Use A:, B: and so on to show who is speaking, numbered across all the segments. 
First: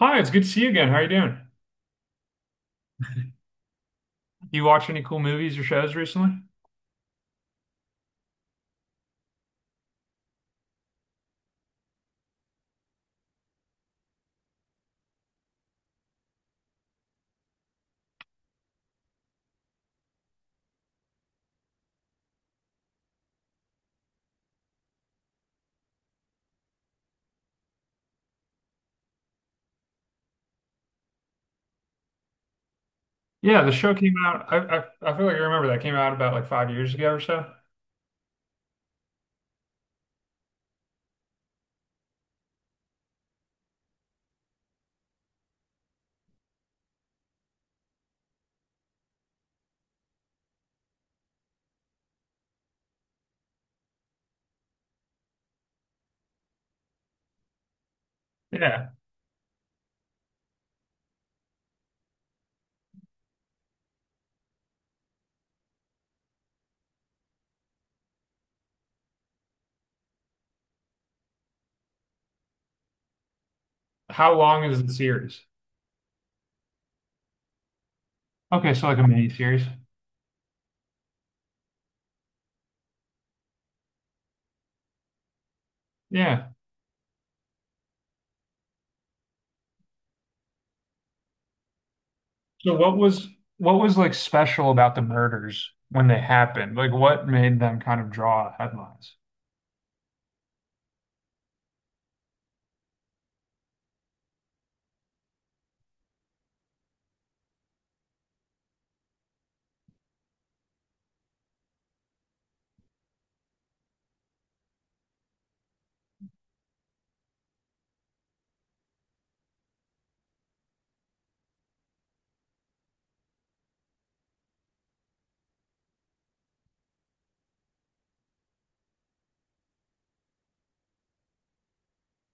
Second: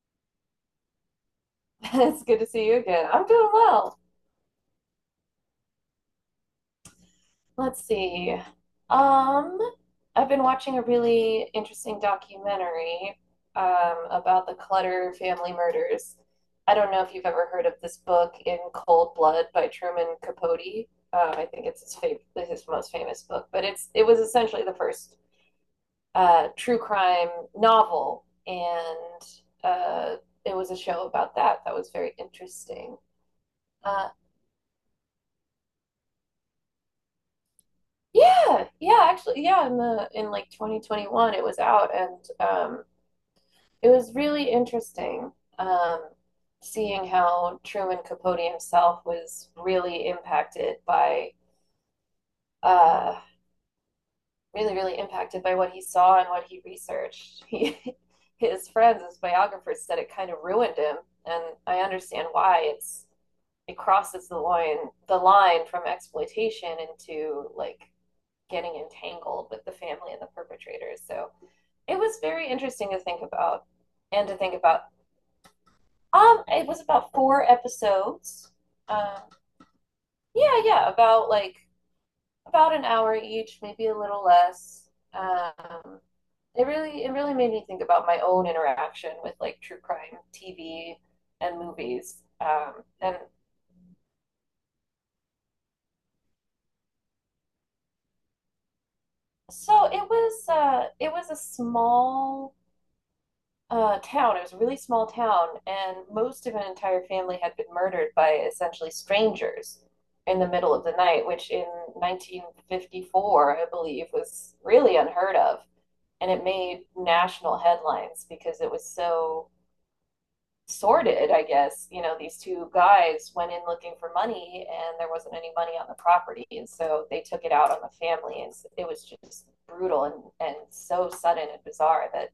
A: Hi, it's good to see you again. How are you doing?
B: It's good to see you again. I'm doing well.
A: You watch any cool movies or shows recently?
B: Let's see. Um, I've been watching a really interesting documentary about the Clutter family murders. I don't know if you've ever heard of this book, In Cold Blood by Truman Capote. I think it's his most famous book, but it was essentially the first true crime novel, and uh, it was a show about that that was very interesting.
A: Yeah, the show
B: Uh,
A: came out. I feel like I remember that came out about like 5 years ago or so.
B: Yeah, yeah, actually, yeah, in the in like 2021 it was out, and it was really interesting, um seeing how Truman Capote himself was really impacted by, uh really impacted by what he saw and what he researched. He, his
A: Yeah.
B: friends, his biographers said it kind of ruined him, and I understand why. It's it crosses the line from exploitation into like getting entangled with the family and the perpetrators. So it was very interesting to think about and
A: How
B: to think
A: long is
B: about.
A: the series?
B: It was about four episodes.
A: Okay, so like a
B: Um,
A: mini series.
B: yeah, yeah, about like about an hour each, maybe a little less.
A: Yeah.
B: It really made me think about my own interaction with like true crime TV and movies.
A: So
B: Um,
A: what
B: and
A: was what was like special about the murders when they happened? Like what made them kind of draw headlines?
B: so it was a small town. It was a really small town, and most of an entire family had been murdered by essentially strangers in the middle of the night, which in 1954, I believe, was really unheard of. And it made national headlines because it was so sordid, I guess. You know, these two guys went in looking for money, and there wasn't any money on the property. And so they took it out on the family. And it was just brutal and so sudden and bizarre that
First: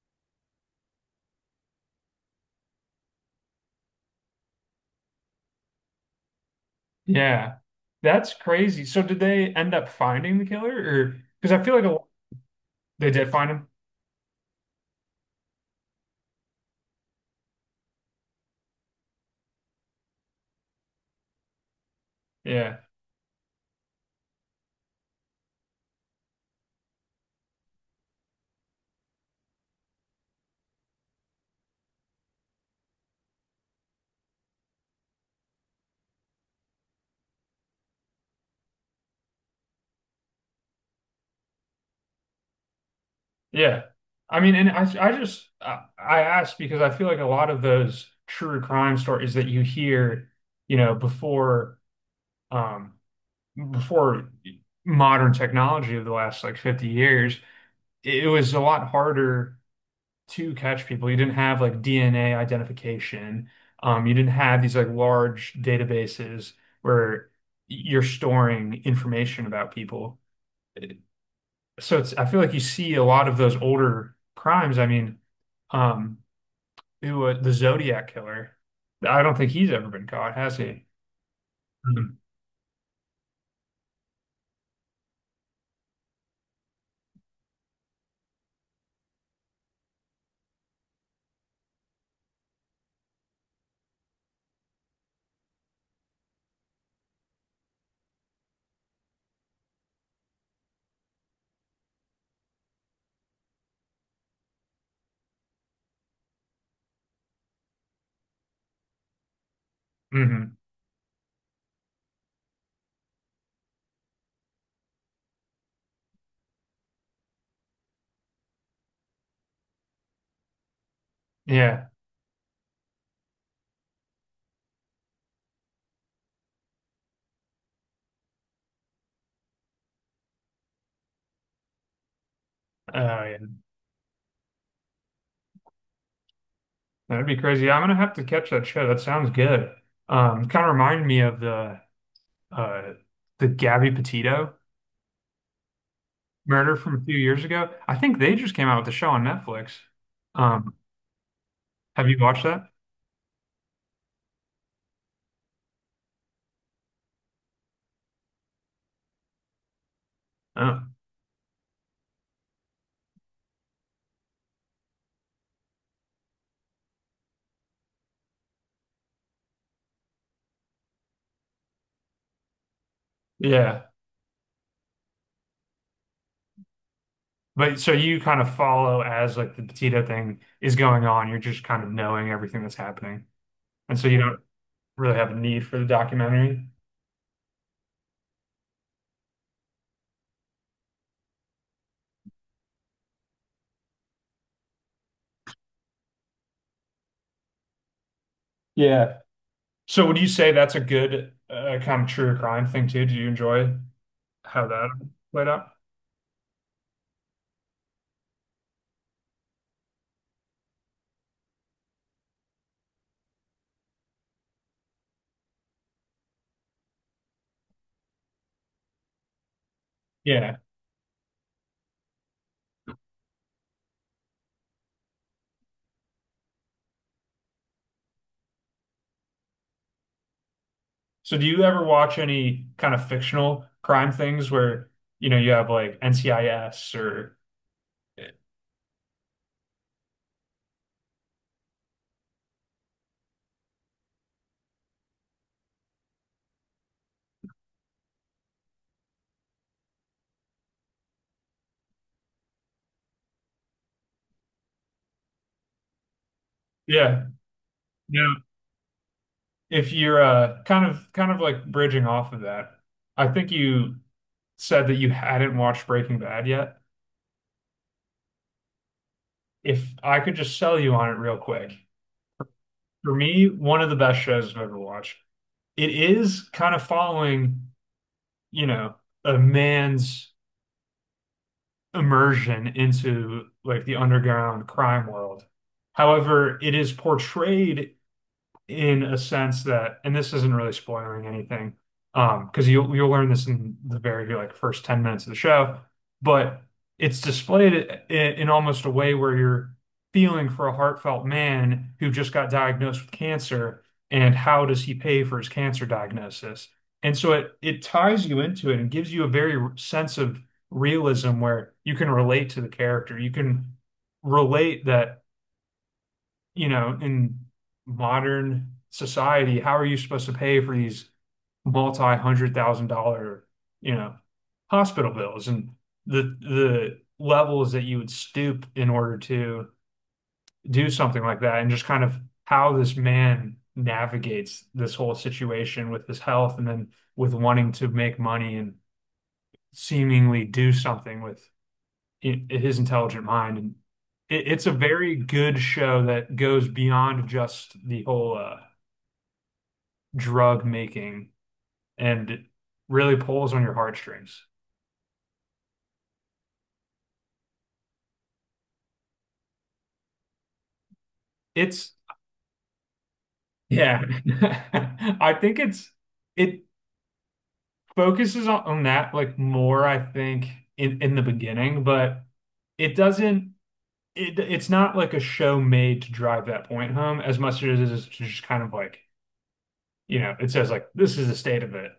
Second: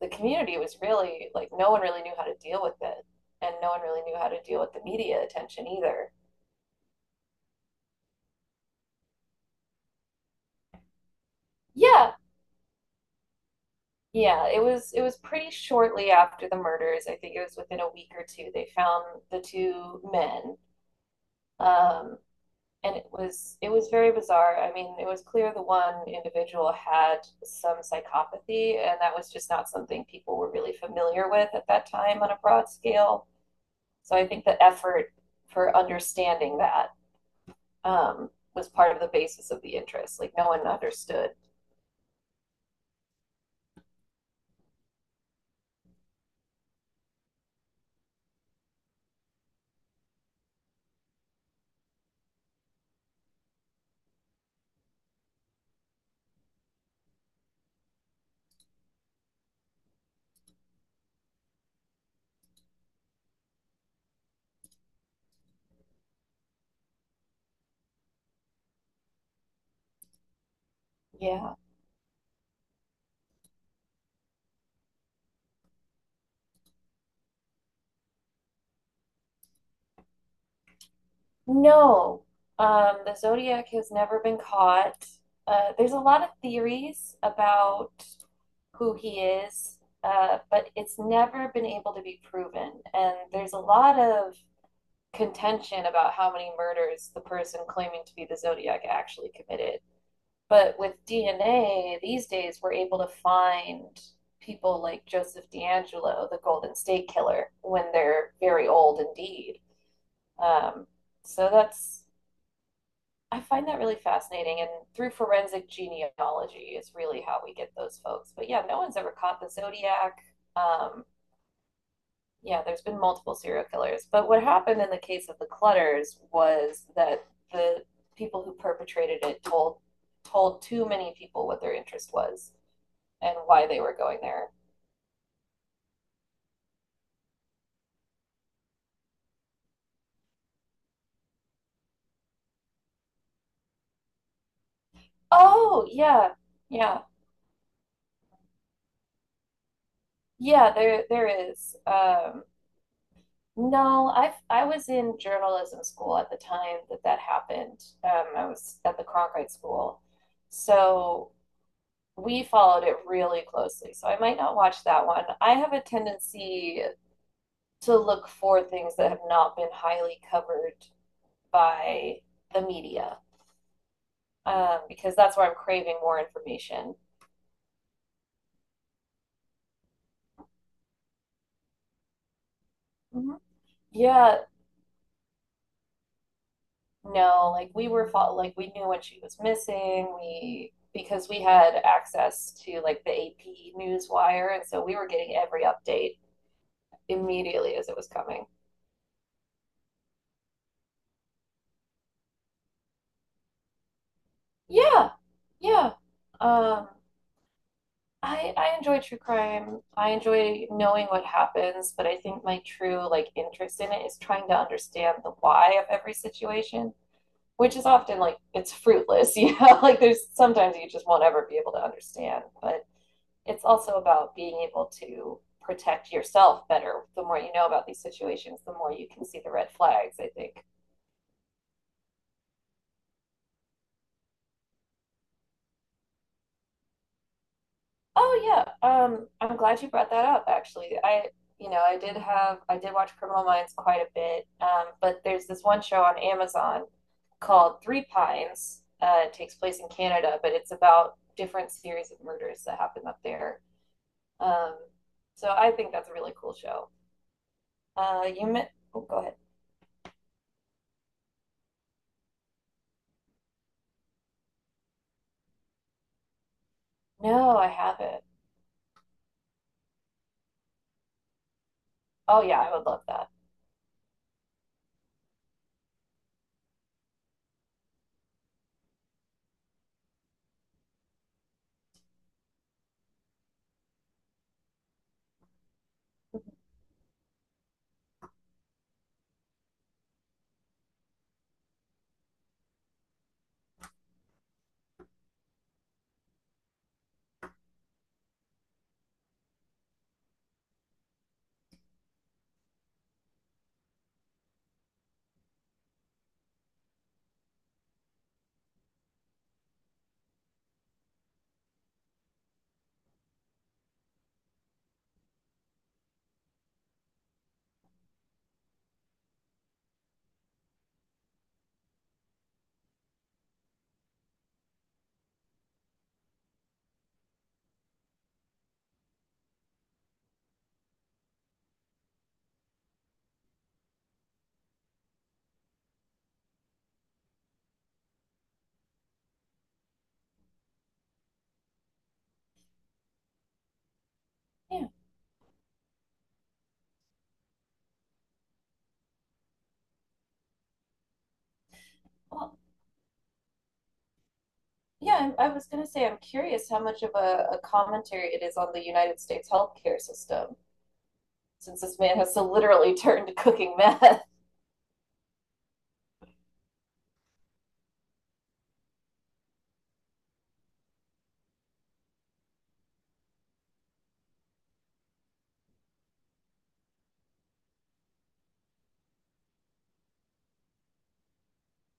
B: the community was really like no one really knew how to deal with it, and no one really knew how to deal with the media attention either.
A: Yeah. That's crazy. So did they end up finding the killer? Or because I feel like a,
B: Yeah,
A: They did find him.
B: yeah, it was pretty shortly after the murders. I think it was within a week or two they found the two men. Um,
A: Yeah.
B: and it was very bizarre. I mean, it was clear the one individual had some psychopathy, and that was just not something people were really familiar with at that time on a broad scale. So I think the effort for understanding that, was part of the basis of the interest. Like no one understood.
A: Yeah. I mean, and I just, I asked because I feel like a lot of those true crime stories that you hear, you know, before, um, before modern technology of the last like 50 years, it was a lot harder to catch people. You didn't have like DNA identification. You didn't have these like large databases where you're storing information about people,
B: Yeah.
A: so it's I feel like you see a lot of those older crimes. Um, it was the Zodiac killer. I don't think he's ever been caught, has he?
B: No. The Zodiac has never been caught. There's a lot of theories about who he is, but it's never been able to be proven. And there's a lot of contention about how many murders the person claiming to be the Zodiac actually committed. But with DNA, these days we're able to find people like Joseph D'Angelo, the Golden State Killer, when they're very old indeed.
A: Mm-hmm.
B: Um, so that's, I find that really fascinating. And through forensic genealogy is really how we get those folks. But yeah, no one's ever caught the Zodiac. Um,
A: Yeah.
B: yeah, there's been multiple serial killers. But what happened in the case of the Clutters was that the people who perpetrated it told too many people what their interest was,
A: Oh,
B: and
A: yeah.
B: why they were going there.
A: That'd be crazy. I'm gonna have to catch that show. That sounds good. Kind of reminded me of uh the Gabby Petito
B: Oh, yeah.
A: murder from a
B: Yeah.
A: few years ago. I think they just came out with a show on Netflix.
B: Yeah,
A: Um,
B: there is.
A: have you watched that?
B: No, I was in journalism school at the time that that happened. I was at the Cronkite School.
A: Oh,
B: So we followed it really closely. So I might not watch that one. I have a tendency to look for things that have not been highly covered by the media,
A: yeah.
B: because that's where I'm craving more information.
A: But so you kind of follow as like the Petito thing is going on. You're just kind of knowing everything that's happening.
B: Mhm.
A: And so you don't
B: Yeah.
A: really have a need for the documentary.
B: No, like we were fol like we knew when she was missing. We because we had access to like the AP news wire, and so we were getting every update immediately as it was coming.
A: Yeah. So would you say that's a good kind of true crime thing too? Do you enjoy how that
B: Yeah,
A: played out?
B: yeah. Um, I enjoy true crime. I enjoy knowing what happens, but I think my true like interest in it is trying to understand the why of every situation, which is often like it's fruitless, you know? Like there's
A: Yeah.
B: sometimes you just won't ever be able to understand, but it's also about being able to protect yourself better. The more you know about these situations, the more you can see the red flags, I think.
A: So do you ever watch any kind of fictional crime things where, you know, you have like NCIS or
B: Oh yeah, I'm glad you brought that up actually. I, I did have I did watch Criminal Minds quite a bit, but there's this one show on Amazon called Three Pines. It takes place in Canada, but it's about different series of murders that happen up there. Um, so I think that's a really cool show.
A: yeah. Yeah.
B: You meant? Oh, go ahead.
A: If you're kind of like bridging off of that, I think you said that you hadn't watched Breaking Bad yet.
B: No, I haven't.
A: If I could just sell you on it real quick,
B: Oh yeah, I would love
A: for
B: that.
A: me, one of the best shows I've ever watched. It is kind of following, you know, a man's immersion into like the underground crime world. However, it is portrayed in a sense that, and this isn't really spoiling anything, because you'll learn this in the very like first 10 minutes of the show, but it's displayed in almost a way where you're feeling for a heartfelt man who just got diagnosed with cancer. And how does he pay for his cancer diagnosis? And so it ties you into it and gives you a very sense of realism where you can relate to the character. You can relate that, you know, in modern society, how are you supposed to pay for these multi-hundred thousand dollar, you know, hospital bills and the levels that you would stoop in order to do something like that, and just kind of how this man navigates this whole situation with his health and then with wanting to make money and seemingly do something with his intelligent mind. And it's a
B: Yeah.
A: very good show that goes beyond just the whole drug making, and
B: Well,
A: really pulls on your heartstrings.
B: yeah, I was going to say, I'm curious how much of a commentary it is on the United States healthcare system, since
A: It's
B: this man has so literally turned to cooking
A: yeah,
B: meth.
A: I think it focuses on that like more, I think, in the beginning, but it doesn't. It's not like a show made to drive that point home as much as it is to just kind of like, you know, it says like this is the state of it.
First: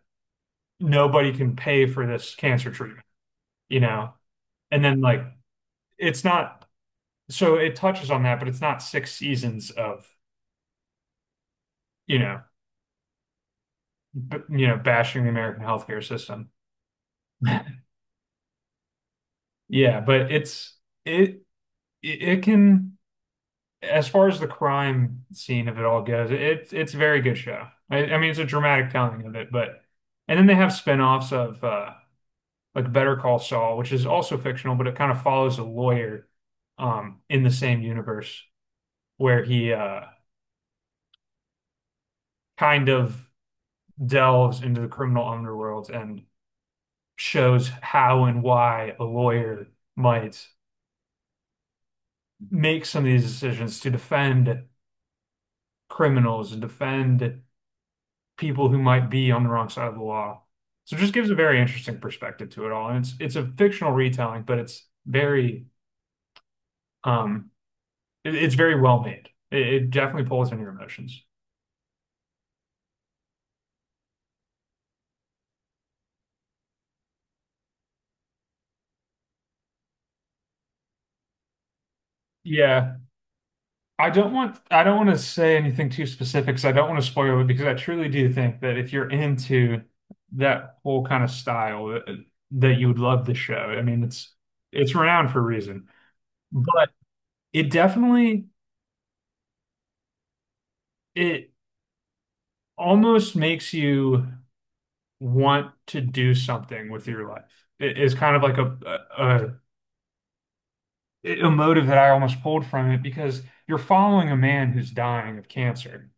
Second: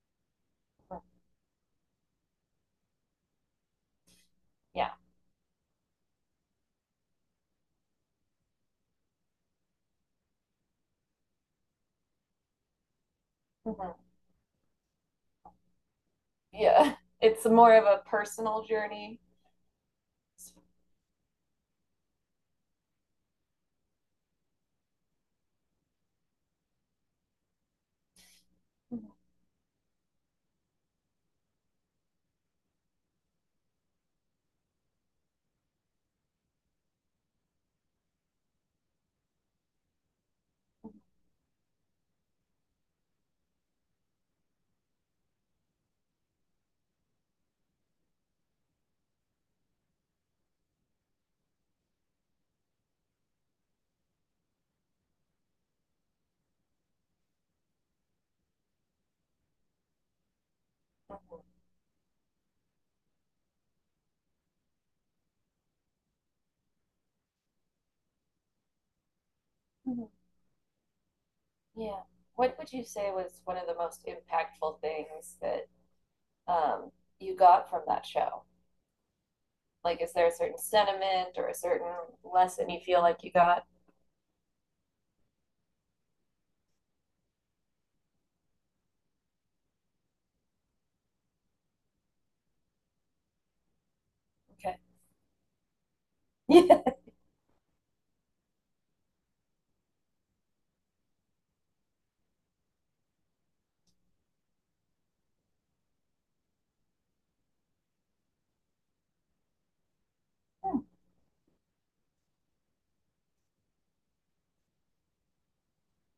A: Nobody can pay for this cancer treatment, you know? And
B: Yeah.
A: then like it's not so it touches on that, but it's not six seasons of, you know,
B: Hmm.
A: b you know, bashing the American healthcare system.
B: Yeah. It's more of a personal journey.
A: Yeah, but it's it it it can as far as the crime scene of it all goes, it's a very good show. I mean, it's a dramatic
B: Mhm.
A: telling of it. But and then they have spin-offs of like Better Call Saul, which is also fictional, but it kind of follows a lawyer in the same universe, where he kind of delves into the criminal underworld and shows how and why a lawyer might make some of these decisions to defend criminals and defend people who might be on the wrong side of the law. So it just gives a
B: Mhm.
A: very interesting perspective to it all. And it's a fictional retelling, but it's very um it's very well made. It
B: Mhm.
A: definitely pulls on your emotions.
B: Yeah. What would you say was one of the most impactful things that, um, you got from that show? Like, is there a certain sentiment or a certain lesson you
A: Yeah.
B: feel like you got?
A: I don't want to say anything too specific because I don't want to spoil it, because I truly do think that if you're into that whole kind of style that you would love the show. I mean, it's
B: Okay.
A: it's renowned for a reason.
B: Yeah.
A: But it definitely it almost makes you want to do something with your life. It is kind of like a motive that I almost pulled from it, because you're following a man who's dying of cancer,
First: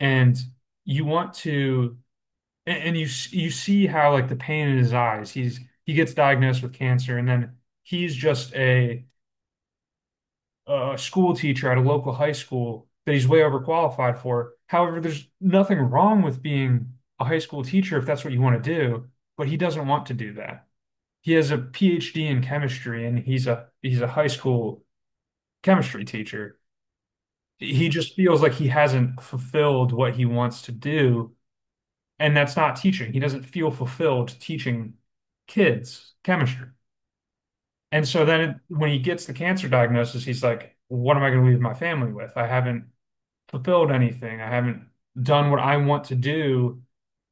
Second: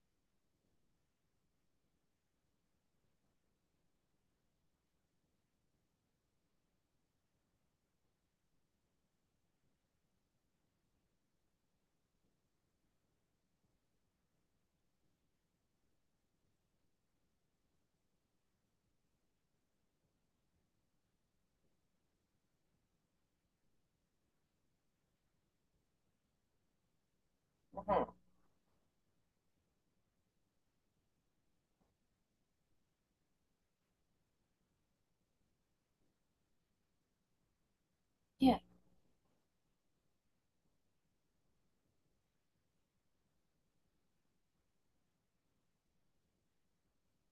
A: and you want to and you you see how like the pain in his eyes. He gets diagnosed with cancer, and then he's just a school teacher at a local high school that he's way overqualified for. However, there's nothing wrong with being a high school teacher if that's what you want to do, but he doesn't want to do that. He has a PhD in chemistry, and he's a high school chemistry teacher. He
B: Hmm.
A: just feels like he hasn't fulfilled what he wants to do. And that's not teaching. He doesn't feel fulfilled teaching kids chemistry. And so then
B: Yeah.
A: when he gets the cancer diagnosis, he's like, what am I going to leave my family with? I haven't fulfilled anything. I haven't done what I want to do.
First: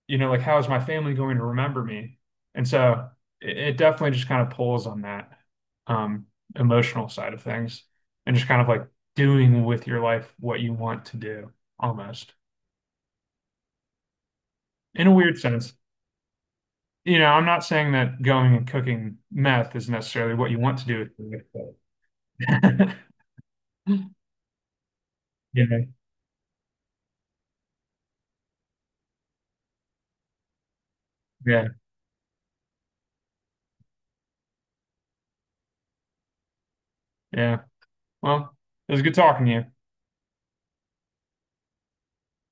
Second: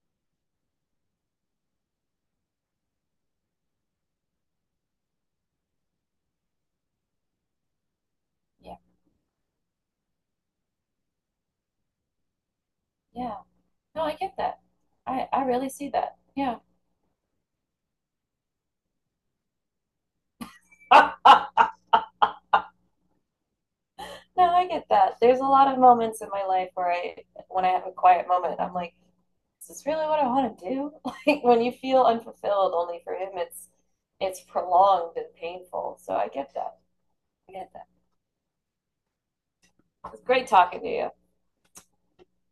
A: You know, like, how is my family going to remember me? And so it definitely just kind of pulls on that um, emotional side of things, and just kind of
B: Yeah.
A: like doing with your life what you want to do, almost,
B: Yeah. No, I get that.
A: in a weird
B: I really
A: sense.
B: see that. Yeah.
A: You know, I'm not saying that going and cooking meth is necessarily what you want to do with your life, but-
B: No, I get that. There's a
A: Yeah,
B: lot of moments in my life where I, when I have a quiet moment, I'm like, is this really what I want to do? Like when
A: yeah,
B: you feel unfulfilled, only for him, it's prolonged and painful. So I get that. I
A: yeah.
B: get that.
A: Well, it was good talking to you.
B: It's great talking to you.